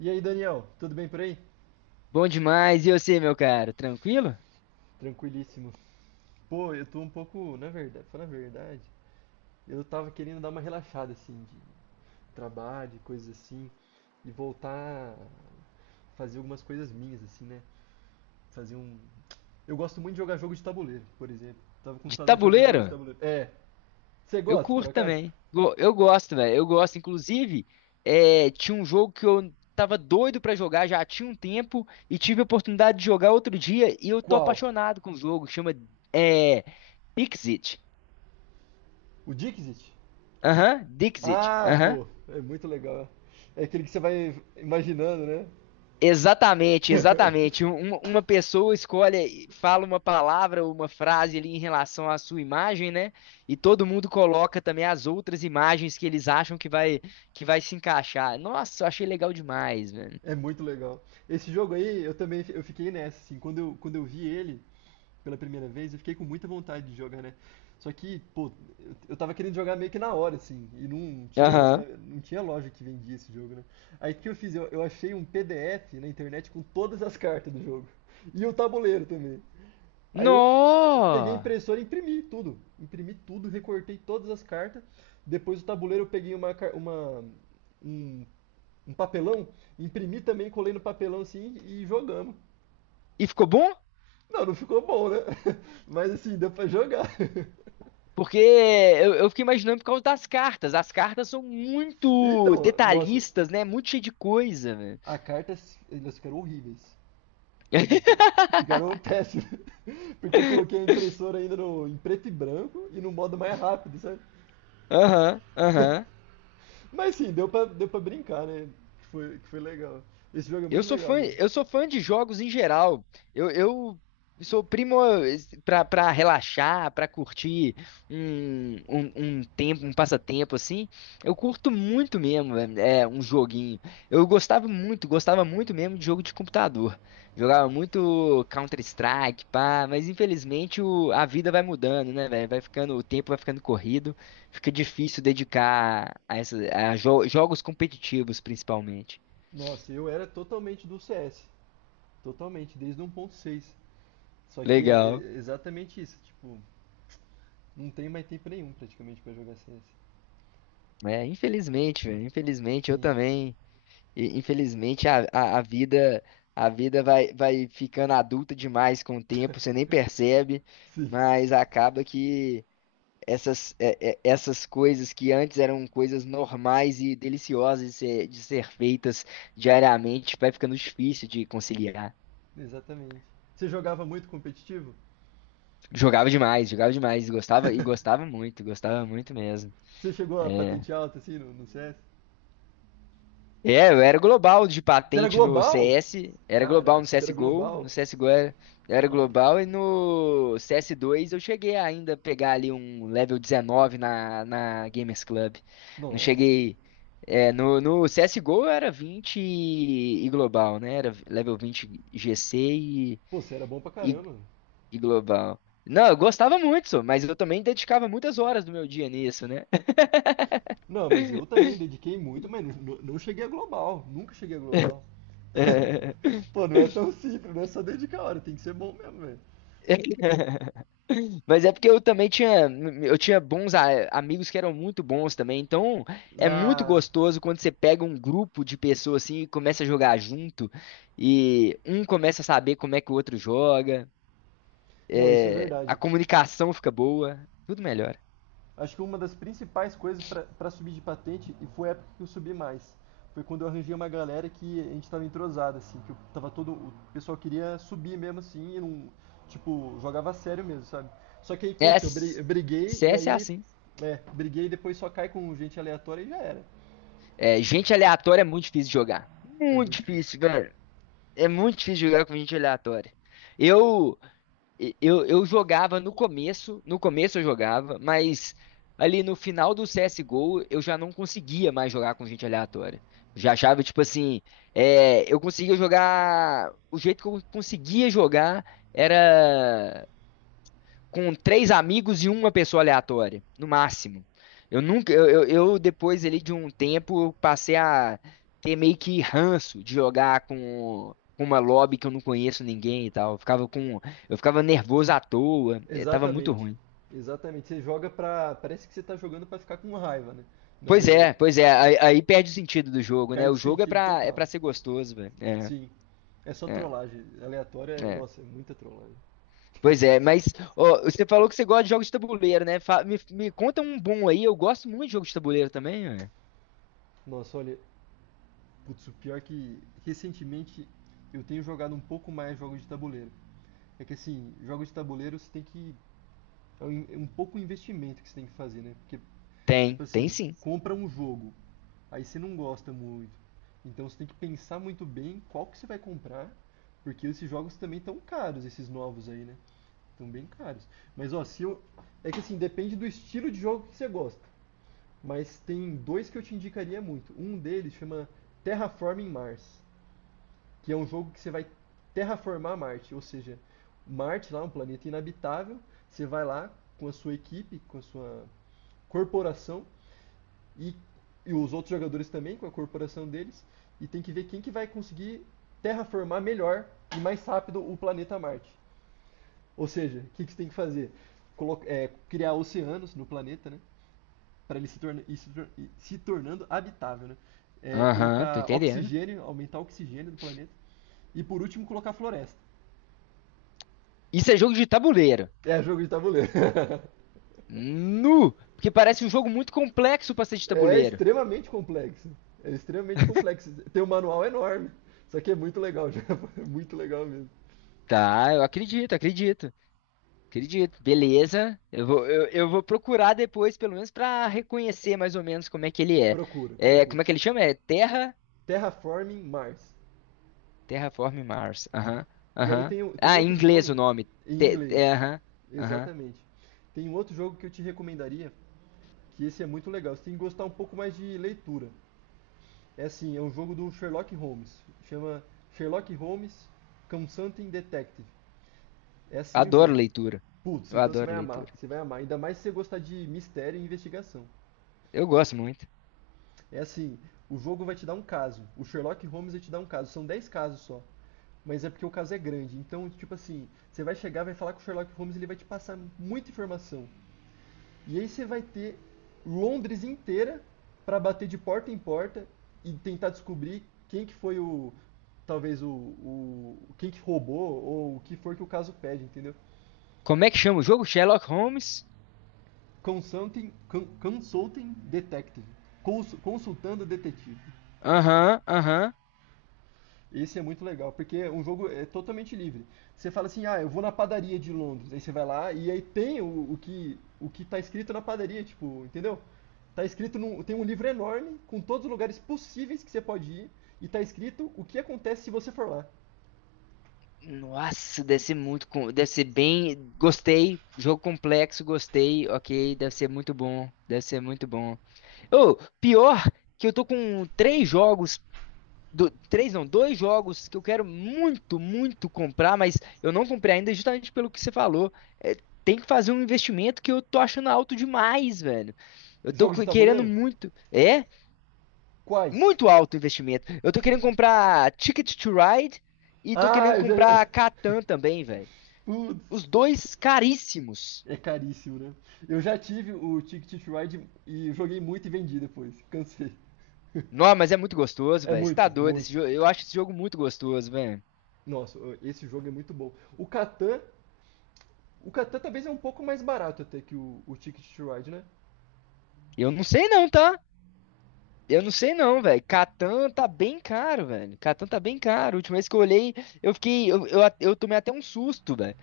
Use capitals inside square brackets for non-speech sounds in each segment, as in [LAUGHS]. E aí, Daniel, tudo bem por aí? Bom demais. E você, meu caro? Tranquilo? Tranquilíssimo. Pô, eu tô um pouco, na verdade, falando a verdade, eu tava querendo dar uma relaxada assim de trabalho, de coisas assim, e voltar a fazer algumas coisas minhas assim, né? Fazer um. Eu gosto muito de jogar jogo de tabuleiro, por exemplo. Tava com De saudade de jogar jogo tabuleiro? de tabuleiro. É. Você Eu gosta, por curto acaso? também. Eu gosto, velho. Eu gosto. Inclusive, tinha um jogo que eu tava doido pra jogar já tinha um tempo e tive a oportunidade de jogar outro dia e eu tô Qual? apaixonado com o jogo. Chama é, Dixit. O Dixit? Aham, Dixit. Ah, pô, é muito legal. É aquele que você vai imaginando, né? Exatamente, [LAUGHS] exatamente. Uma pessoa escolhe, e fala uma palavra ou uma frase ali em relação à sua imagem, né? E todo mundo coloca também as outras imagens que eles acham que vai se encaixar. Nossa, eu achei legal demais, velho. É muito legal. Esse jogo aí, eu também eu fiquei nessa, assim, quando eu vi ele pela primeira vez, eu fiquei com muita vontade de jogar, né? Só que, pô, eu tava querendo jogar meio que na hora, assim, e não tinha loja, Aham. não tinha loja que vendia esse jogo, né? Aí o que eu fiz? Eu achei um PDF na internet com todas as cartas do jogo. E o tabuleiro também. Aí eu peguei a Nó! impressora e imprimi tudo. Imprimi tudo, recortei todas as cartas. Depois do tabuleiro eu peguei uma, car- uma, um um papelão, imprimi também, colei no papelão assim e jogamos. E ficou bom? Não, não ficou bom, né? [LAUGHS] Mas assim, deu pra jogar. [LAUGHS] Porque eu fiquei imaginando por causa das cartas. As cartas são muito Então, nossa, detalhistas, né? Muito cheio de coisa, velho. a carta, elas ficaram horríveis. Então, [LAUGHS] ficaram péssimas. [LAUGHS] Porque eu coloquei a impressora ainda no, em preto e branco e no modo mais rápido, sabe? Aham, aham. [LAUGHS] Mas sim, deu pra brincar, né? Que foi legal. Esse jogo é Eu muito sou legal fã, mesmo. eu sou fã de jogos em geral. Eu sou primo para relaxar, para curtir um, um, um tempo, um passatempo assim. Eu curto muito mesmo, velho, é um joguinho. Eu gostava muito mesmo de jogo de computador. Jogava muito Counter-Strike, pá, mas infelizmente a vida vai mudando, né, velho? Vai ficando, o tempo vai ficando corrido, fica difícil dedicar a jogos competitivos, principalmente. Nossa, eu era totalmente do CS. Totalmente, desde 1.6. Só que é Legal. é exatamente isso, tipo, não tem mais tempo nenhum praticamente pra jogar CS. É, infelizmente, velho, infelizmente eu Sim, também. E, infelizmente a vida a vida vai ficando adulta demais com o tempo, você nem percebe, sim, mas acaba que essas coisas que antes eram coisas normais e deliciosas de de ser feitas diariamente, vai ficando difícil de conciliar. exatamente. Você jogava muito competitivo? Jogava demais, gostava e [LAUGHS] gostava muito mesmo. Você chegou a É, patente alta assim no CS? Eu era global de Você era patente no global? CS, era global no Caraca, você era CSGO, global? Eu era global Nossa, e no CS2 eu cheguei ainda a pegar ali um level 19 na, na Gamers Club. Não nossa. cheguei. No CSGO eu era 20 e global, né? Era level 20 GC Pô, você era bom pra e, caramba. e global. Não, eu gostava muito, só, mas eu também dedicava muitas horas do meu dia nisso, né? Não, mas eu também dediquei muito, mas não, não cheguei a global. Nunca cheguei a global. [LAUGHS] [LAUGHS] Pô, não é tão simples, não é só dedicar a hora, tem que ser bom mesmo, velho. Mas é porque eu também tinha, eu tinha bons amigos que eram muito bons também. Então, é muito Ah, gostoso quando você pega um grupo de pessoas assim e começa a jogar junto e um começa a saber como é que o outro joga. não, isso é É, verdade. a comunicação fica boa, tudo melhora. Acho que uma das principais coisas para subir de patente, e foi a época que eu subi mais, foi quando eu arranjei uma galera que a gente tava entrosado, assim, que eu tava todo. O pessoal queria subir mesmo assim, e não. Tipo, jogava a sério mesmo, sabe? Só que aí o que É, aconteceu, C eu briguei e s- É aí. assim. É, briguei e depois só cai com gente aleatória e já era. É, gente aleatória é muito difícil de jogar. É Muito muito difícil. difícil, velho. É muito difícil jogar com gente aleatória. Eu eu jogava no começo, no começo eu jogava, mas ali no final do CSGO eu já não conseguia mais jogar com gente aleatória. Já achava, tipo assim, eu conseguia jogar. O jeito que eu conseguia jogar era com três amigos e uma pessoa aleatória, no máximo. Eu nunca, eu, Depois ali de um tempo, eu passei a ter meio que ranço de jogar com uma lobby que eu não conheço ninguém e tal. Eu ficava nervoso à toa, tava muito Exatamente. ruim. Exatamente. Você joga pra. Parece que você tá jogando pra ficar com raiva, né? Na verdade. Pois é, aí perde o sentido do jogo, né? O Perde o jogo sentido é total. pra ser gostoso, velho. Sim. É só é, trollagem. Aleatória, é. nossa, é muita trollagem. Pois é, mas ó, você falou que você gosta de jogos de tabuleiro, né? Me conta um bom aí, eu gosto muito de jogos de tabuleiro também, velho. Nossa, olha, putz, o pior é que recentemente eu tenho jogado um pouco mais jogos de tabuleiro. É que assim, jogos de tabuleiro você tem que. É um pouco o investimento que você tem que fazer, né? Porque, Tem, tipo tem assim, sim. compra um jogo, aí você não gosta muito. Então você tem que pensar muito bem qual que você vai comprar, porque esses jogos também estão caros, esses novos aí, né? Estão bem caros. Mas ó, se eu. É que assim, depende do estilo de jogo que você gosta. Mas tem dois que eu te indicaria muito. Um deles chama Terraforming Mars, que é um jogo que você vai terraformar Marte, ou seja, Marte lá, é um planeta inabitável, você vai lá com a sua equipe, com a sua corporação e, e os outros jogadores também, com a corporação deles, e tem que ver quem que vai conseguir terraformar melhor e mais rápido o planeta Marte. Ou seja, o que, que você tem que fazer? Criar oceanos no planeta, né? Para ele se, torna, e se tornando habitável, né? É, Aham, tô colocar entendendo. oxigênio, aumentar o oxigênio do planeta e por último colocar floresta. Isso é jogo de tabuleiro. É jogo de tabuleiro. [LAUGHS] Nu! Porque parece um jogo muito complexo pra ser de É tabuleiro. extremamente complexo. É extremamente complexo. Tem um manual enorme. Só que é muito legal, [LAUGHS] já. É muito legal mesmo. Tá, eu acredito, acredito. Acredito. Beleza. Eu vou procurar depois, pelo menos, pra reconhecer mais ou menos como é que ele é. Procura, É, procura. como é que ele chama? É Terra? Terraforming Mars. Terraform Mars. Aham, E aí aham. tem, tem um Ah, em outro inglês jogo o nome. em inglês. Aham, aham. Exatamente. Tem um outro jogo que eu te recomendaria, que esse é muito legal. Você tem que gostar um pouco mais de leitura. É assim, é um jogo do Sherlock Holmes. Chama Sherlock Holmes Consulting Detective. É assim o Adoro jogo. leitura. Putz, Eu então você adoro vai amar, leitura. você vai amar. Ainda mais se você gostar de mistério e investigação. Eu gosto muito. É assim, o jogo vai te dar um caso. O Sherlock Holmes vai te dar um caso. São 10 casos só. Mas é porque o caso é grande. Então, tipo assim, você vai chegar, vai falar com o Sherlock Holmes, e ele vai te passar muita informação. E aí você vai ter Londres inteira para bater de porta em porta e tentar descobrir quem que foi o talvez o quem que roubou ou o que for que o caso pede, entendeu? Como é que chama o jogo? Sherlock Holmes? Consulting detective, consultando detetive. Aham, aham. Esse é muito legal, porque é um jogo é totalmente livre. Você fala assim, ah, eu vou na padaria de Londres, aí você vai lá e aí tem o que tá escrito na padaria, tipo, entendeu? Tá escrito num, tem um livro enorme com todos os lugares possíveis que você pode ir e tá escrito o que acontece se você for lá. Nossa, deve ser deve ser bem, gostei, jogo complexo, gostei, ok, deve ser muito bom, deve ser muito bom. Ô, pior que eu tô com três não, dois jogos que eu quero muito, muito comprar, mas eu não comprei ainda justamente pelo que você falou. É, tem que fazer um investimento que eu tô achando alto demais, velho. Jogo de Querendo tabuleiro? muito, Quais? muito alto o investimento. Eu tô querendo comprar Ticket to Ride e tô Ah, querendo eu já. [LAUGHS] comprar Catan também, velho. Putz, Os dois caríssimos. é caríssimo, né? Eu já tive o Ticket to Ride e joguei muito e vendi depois, cansei. Não, mas é muito gostoso, É velho. Você tá muito, doido? Esse muito. jogo, eu acho esse jogo muito gostoso, velho. Nossa, esse jogo é muito bom. O Catan, o Catan talvez é um pouco mais barato até que o Ticket to Ride, né? Eu não sei não, tá? Eu não sei não, velho. Catan tá bem caro, velho. Catan tá bem caro. A última vez que eu olhei, eu fiquei. Eu tomei até um susto, velho.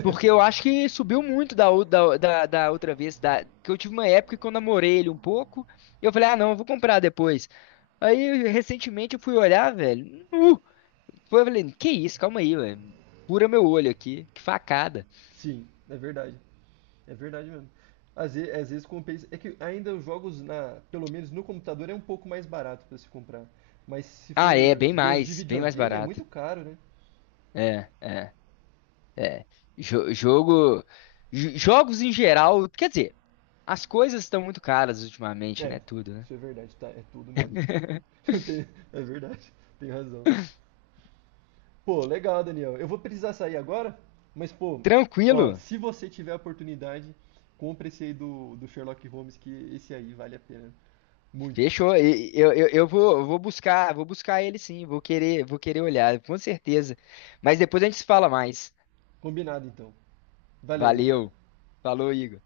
Porque eu acho que subiu muito da outra vez. Da, que eu tive uma época que eu namorei ele um pouco. E eu falei, ah, não, eu vou comprar depois. Aí, recentemente, eu fui olhar, velho. Foi, eu falei, que isso, calma aí, velho. Pura meu olho aqui. Que facada. Sim, é verdade. É verdade mesmo. Às vezes, compensa. É que ainda os jogos, na, pelo menos no computador, é um pouco mais barato para se comprar. Mas se Ah, é, for ver os de bem mais videogame, é barato. muito caro, né? É, é, é. Jogo, jogos em geral, quer dizer, as coisas estão muito caras ultimamente, É, né? Tudo, né? isso é verdade, tá? É tudo mesmo. [LAUGHS] [LAUGHS] Tem-. É verdade, tem razão. Pô, legal, Daniel. Eu vou precisar sair agora, mas, pô, ó, Tranquilo, se você tiver a oportunidade, compre esse aí do, do Sherlock Holmes, que esse aí vale a pena. Muito. fechou. Eu vou buscar ele sim, vou querer olhar, com certeza. Mas depois a gente se fala mais. Combinado, então. Valeu, Daniel. Valeu. Falou, Igor.